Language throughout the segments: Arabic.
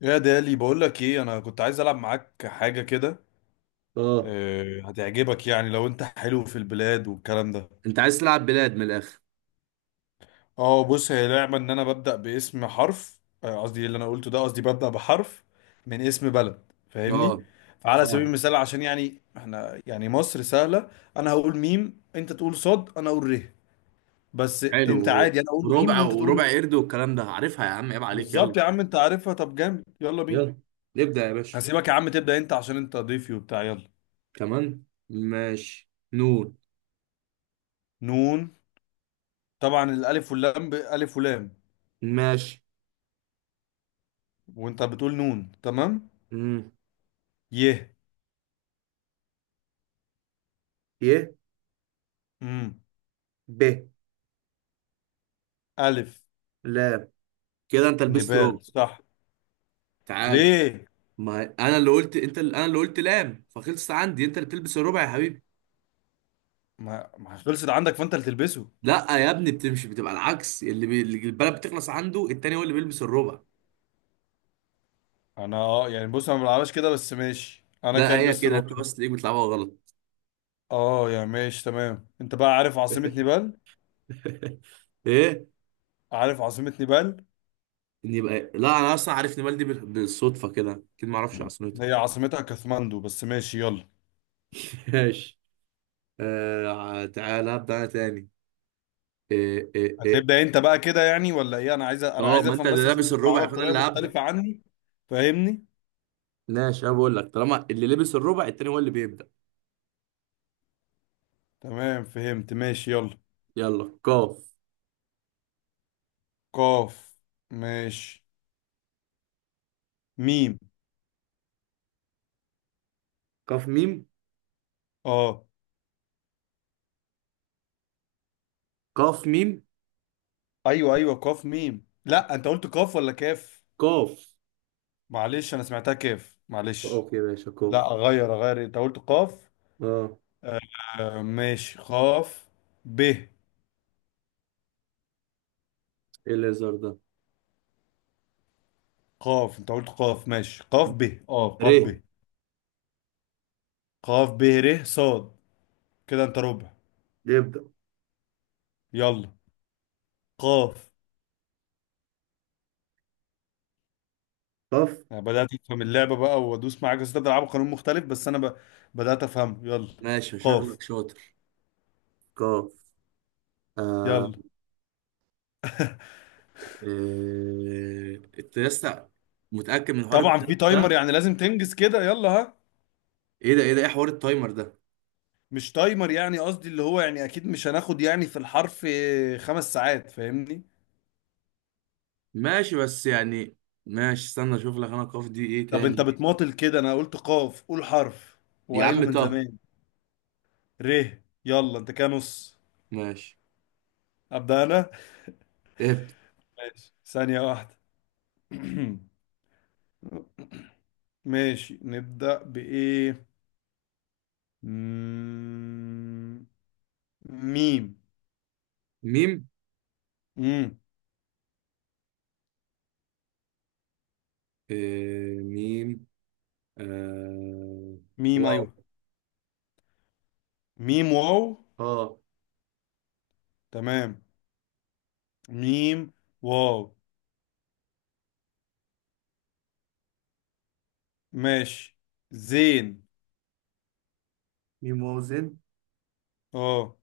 يا دالي، بقول لك ايه، انا كنت عايز العب معاك حاجه كده. اه، آه، هتعجبك يعني لو انت حلو في البلاد والكلام ده. انت عايز تلعب بلاد من الاخر. اه، بص هي لعبه ان انا ببدا باسم حرف، قصدي اللي انا قلته ده، قصدي ببدا بحرف من اسم بلد، فاهمني؟ اه، فعلى سبيل فاهم. المثال، عشان يعني احنا يعني مصر سهله. انا هقول ميم، انت تقول صاد، انا اقول ره. بس انت حلو. عادي، انا اقول ميم وربع وانت تقول. وربع قرد والكلام ده، عارفها يا عم، عيب عليك، يلا. بالظبط يا عم، انت عارفها، طب جامد، يلا بينا. يلا نبدأ يا باشا. هسيبك يا عم تبدا انت، عشان انت ضيفي وبتاع، يلا. كمان ماشي، نون. نون. طبعا الالف واللام، الف ولام. ماشي. وانت بتقول نون، تمام. مم. ي. ي. امم ب. الف. لام. كده انت لبست ربع. نبال، صح؟ تعال. ليه؟ ما انا اللي قلت انت اللي انا اللي قلت لام، فخلصت عندي، انت اللي بتلبس الربع يا حبيبي. ما خلصت عندك، فانت اللي تلبسه. لا يا ابني، بتمشي بتبقى العكس، اللي البلد بتخلص عنده التاني هو اللي بيلبس الربع. انا يعني بص انا ما بلعبهاش كده، بس ماشي انا ده هي كلبس كده رول. انت بس تلاقيك بتلعبها غلط. اه يعني ماشي تمام، انت بقى عارف عاصمة نيبال؟ ايه؟ عارف عاصمة نيبال؟ إن يبقى لا، انا اصلا عارف نمال دي بالصدفه كده، اكيد ما اعرفش عصنته. هي عاصمتها كاثماندو، بس ماشي يلا. ماشي. آه، تعالى ابدا انا تاني. إيه إيه إيه. هتبدأ انت بقى كده يعني ولا ايه؟ انا عايز انا اه، عايز ما انت افهم، اللي بس عشان لابس انت الربع بتلعبها فانا بطريقة اللي هبدا. مختلفة عني. فاهمني؟ ماشي، انا بقول لك طالما اللي لبس الربع التاني هو اللي بيبدا. تمام، فهمت، ماشي يلا. يلا، قاف. قاف. ماشي. ميم. قاف ميم. اه. قاف ميم. ايوه، ايوه، قاف ميم. لا، انت قلت قاف ولا كاف؟ قاف. معلش، انا سمعتها كاف، معلش. اوكي ماشي قاف. لا، اغير اغير، انت قلت قاف. اه. آه ماشي، قاف. ب. ايه الليزر ده؟ قاف، انت قلت قاف، ماشي قاف ب. اه، ر. قاف ب. قاف ب ر. صاد. كده انت ربع. يبدا. يلا. قاف. قاف. أنا بدأت أفهم اللعبة بقى وأدوس معاك، بس أنت بتلعبوا قانون مختلف، بس أنا بدأت أفهمه، يلا. ماشي، قاف. شغلك شاطر. قاف. آه. يلا. إيه... انت لسه متأكد من حوار طبعا في التايمر تايمر، ده؟ يعني لازم تنجز كده، يلا، ها. ايه ده؟ ايه ده؟ ايه حوار التايمر ده؟ مش تايمر يعني، قصدي اللي هو يعني اكيد مش هناخد يعني في الحرف 5 ساعات، فاهمني؟ ماشي بس يعني. ماشي، استنى اشوف لك انا القاف دي ايه طب انت تاني. بتماطل كده، انا قلت قاف، قول حرف يا وعيله عم من طه. زمان. ر. يلا، انت كده نص. ماشي. ابدا انا. إيه. ماشي، ثانية واحدة. ماشي، نبدأ بإيه؟ مم، ميم. ميم. مم. إيه... ميم. آه... ميم، واو. أيوه. ميم واو. اه. تمام. ميم واو، ماشي، زين. ميم واو زد. اه،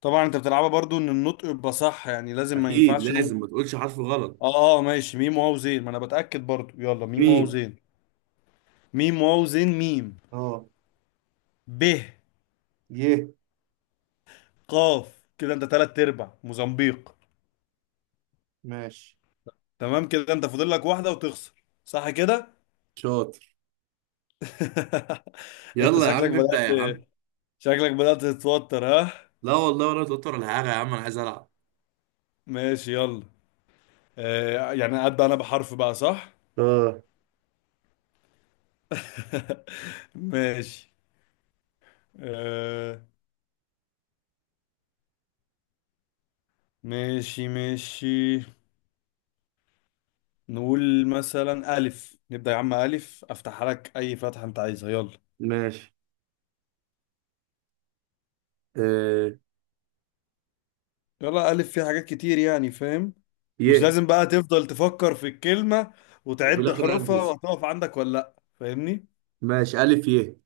طبعا انت بتلعبها برضو ان النطق يبقى صح، يعني لازم ما اكيد ينفعش نقوم. لازم ما تقولش حرف غلط. اه، اه، ماشي ميم واو زين، ما انا بتأكد برضو، يلا ميم واو ميم. زين. ميم واو زين ميم. اه. ب. يه. قاف، كده انت تلات ارباع، موزمبيق. ماشي. تمام، كده انت فاضل لك واحدة وتخسر، صح كده؟ شاطر. انت يلا يا عم، شكلك ابدأ بدأت، يا عم. شكلك بدأت تتوتر، ها؟ لا والله، ولا توتر ولا حاجة يا عم، انا عايز العب. ماشي يلا. آه، يعني ابدأ انا بحرف بقى، صح؟ اه، ماشي. آه. ماشي، ماشي. نقول مثلا ألف، نبدأ يا عم، ألف، أفتح لك أي فتحة أنت عايزها، يلا. ماشي. آه. يلا، ألف فيها حاجات كتير يعني، فاهم؟ مش يه. لازم بقى تفضل تفكر في الكلمة وفي وتعد الاخر انا حروفها البسها. وهتقف عندك ولا لأ، فاهمني؟ ماشي، ألف يه.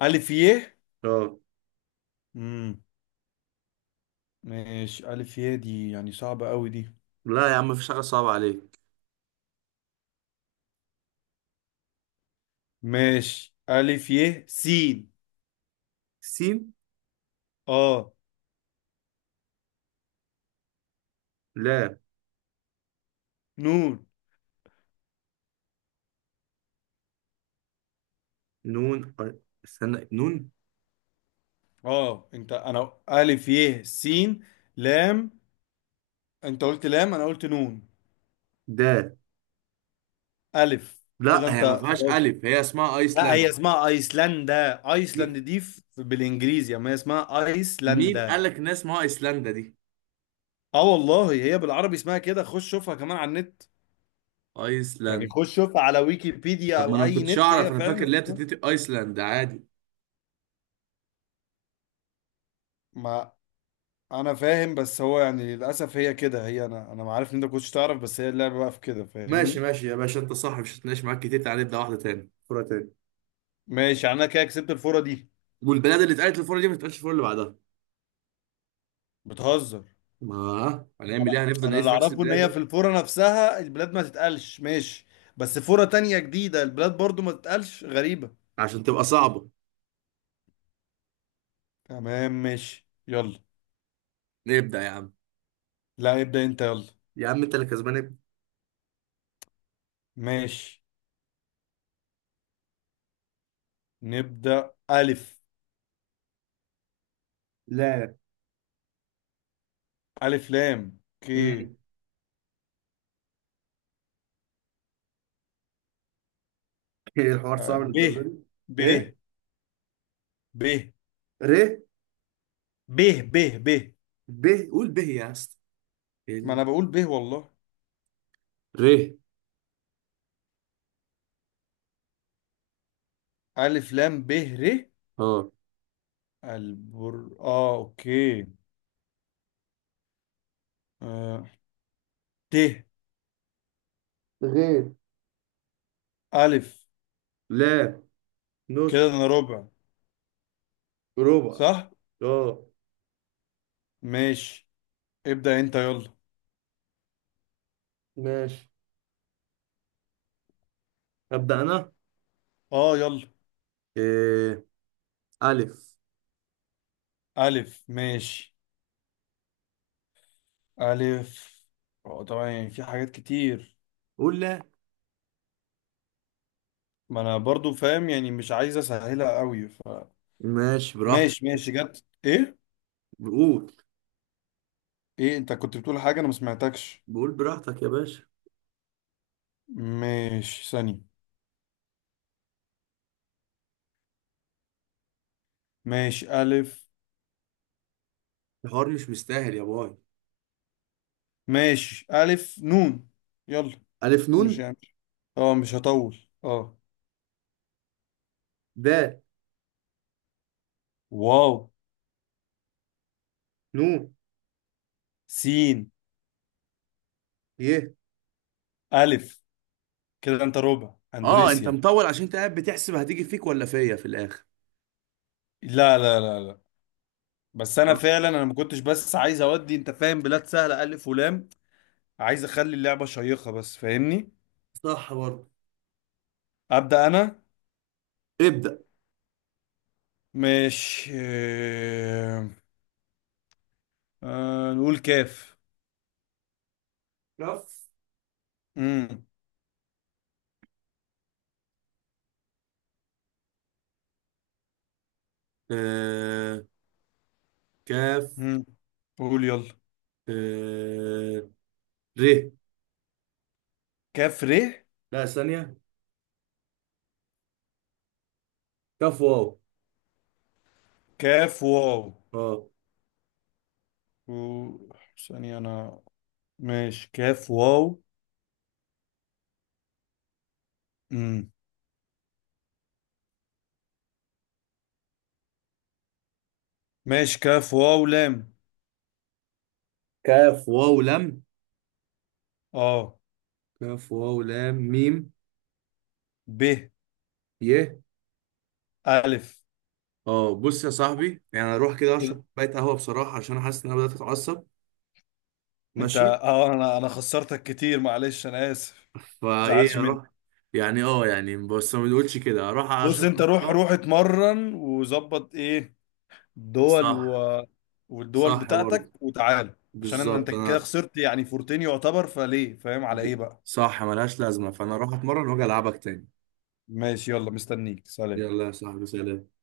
ألف يه. اه. امم ماشي، ألف يه دي يعني صعبة أوي دي. لا يا عم، مفيش حاجة صعبة عليك. ماشي، ألف يه سين. سين. آه. لا. نون. نون. استنى، نون. آه، أنا ألف يه سين. لام. أنت قلت لام، أنا قلت نون. دا. ألف، لا، كده أنت هي ما فيهاش خلاص. ألف، هي اسمها لا، هي أيسلندا. اسمها ايسلندا، مي- ايسلند دي بالانجليزي، اما هي اسمها مين قال ايسلندا. لك إن اسمها أيسلندا دي؟ اه والله، هي بالعربي اسمها كده، خش شوفها كمان على النت. يعني أيسلندا؟ خش شوفها على ويكيبيديا طب ما او أنا ما اي كنتش نت، أعرف، هي أنا فعلا فاكر اللي هي اسمها. بتتقي أيسلندا عادي. ما. انا فاهم، بس هو يعني للاسف هي كده، هي انا ما عارف ان انت كنتش تعرف، بس هي اللعبه بقى في كده، ماشي فاهمني؟ ماشي يا باشا، أنت صح، مش هتناقش معاك كتير، تعالى نبدأ واحدة تاني، فورة تاني. ماشي، يعني انا كده كسبت الفوره دي. والبلاد اللي اتقالت الفورة دي ما تتقالش الفورة اللي بعدها. بتهزر؟ ما انا هنعمل إيه، هنفضل انا نعيش اللي في نفس اعرفه ان البلاد هي في يعني. الفوره نفسها البلاد ما تتقالش، ماشي. بس فوره تانية جديده البلاد برضو ما تتقالش، غريبه. عشان تبقى صعبة. تمام، ماشي يلا. نبدأ يا عم. لا، ابدأ انت، يلا. يا عم انت اللي كسبان، ابدأ. ماشي. نبدأ ألف. لا. ألف لام، اوكي. مم. ايه الحوار صعب ب. للدرجة دي؟ ب. ايه. ب. ر. ب. ب ب. ب. قول ب يا اسطى. ما انا ال- بقول ب والله. ر. ألف لام ب ر. اه. البر، اه، اوكي. آه. ت. غير. ألف. لا. كده نص. انا ربع، ربع. صح. اه. ماشي. ابدأ انت، يلا. ماشي. أبدأ أنا. اه، يلا. إيه. ألف. ألف، ماشي. ألف. اه، طبعا يعني في حاجات كتير. قول لا. ما انا برضو فاهم يعني، مش عايز اسهلها قوي، ماشي، براحتك. ماشي ماشي، جت ايه؟ بقول. ايه؟ انت كنت بتقول حاجة، انا ما سمعتكش. بقول براحتك يا باشا. ماشي، ثانية. ماشي، الف. الحوار مش مستاهل يا باي. ماشي، الف نون. يلا. ألف مش نون. يعني، اه مش هطول. اه. د. واو. نون. سين. ي. الف. كده انت ربع، اه، انت اندونيسيا. مطول عشان انت قاعد بتحسب هتيجي فيك ولا فيا في الآخر. لا، لا، لا، لا. بس انا فعلا، انا ما كنتش، بس عايز اودي، انت فاهم، بلاد سهلة الف ولام. عايز اخلي اللعبة شيقة بس، فاهمني؟ صح برضه. ابدا انا. ابدأ. ماشي، نقول كاف. كف. مم. آه. كاف. مم. قول يلا. آه. ر. كاف ر. لا، ثانية. كف واو. كاف واو. اه. و... ثانية أنا. ماشي، كاف واو. مم. ماشي، كاف واو لام. كاف واو لم. اه. كاف واو لام ميم. ب. ي. ألف. اه، بص يا صاحبي، يعني اروح كده اشرب كوبايه قهوه بصراحه، عشان انا حاسس ان انا بدات اتعصب. أنت ماشي. اه أنا خسرتك كتير، معلش، أنا آسف. فايه زعلش مني؟ اروح. يعني اه يعني بس ما بنقولش كده، اروح بص اشرب أنت، كوباية روح قهوة. روح اتمرن وظبط إيه دول، صح. والدول صح بتاعتك برضه. وتعالى. عشان انت بالظبط كده انا. خسرت يعني فورتين يعتبر، فليه، فاهم على ايه ب- بقى؟ صح، ملهاش لازمه، فانا اروح اتمرن واجي العبك تاني. ماشي يلا، مستنيك، سلام. يلا يا صاحبي، سلام.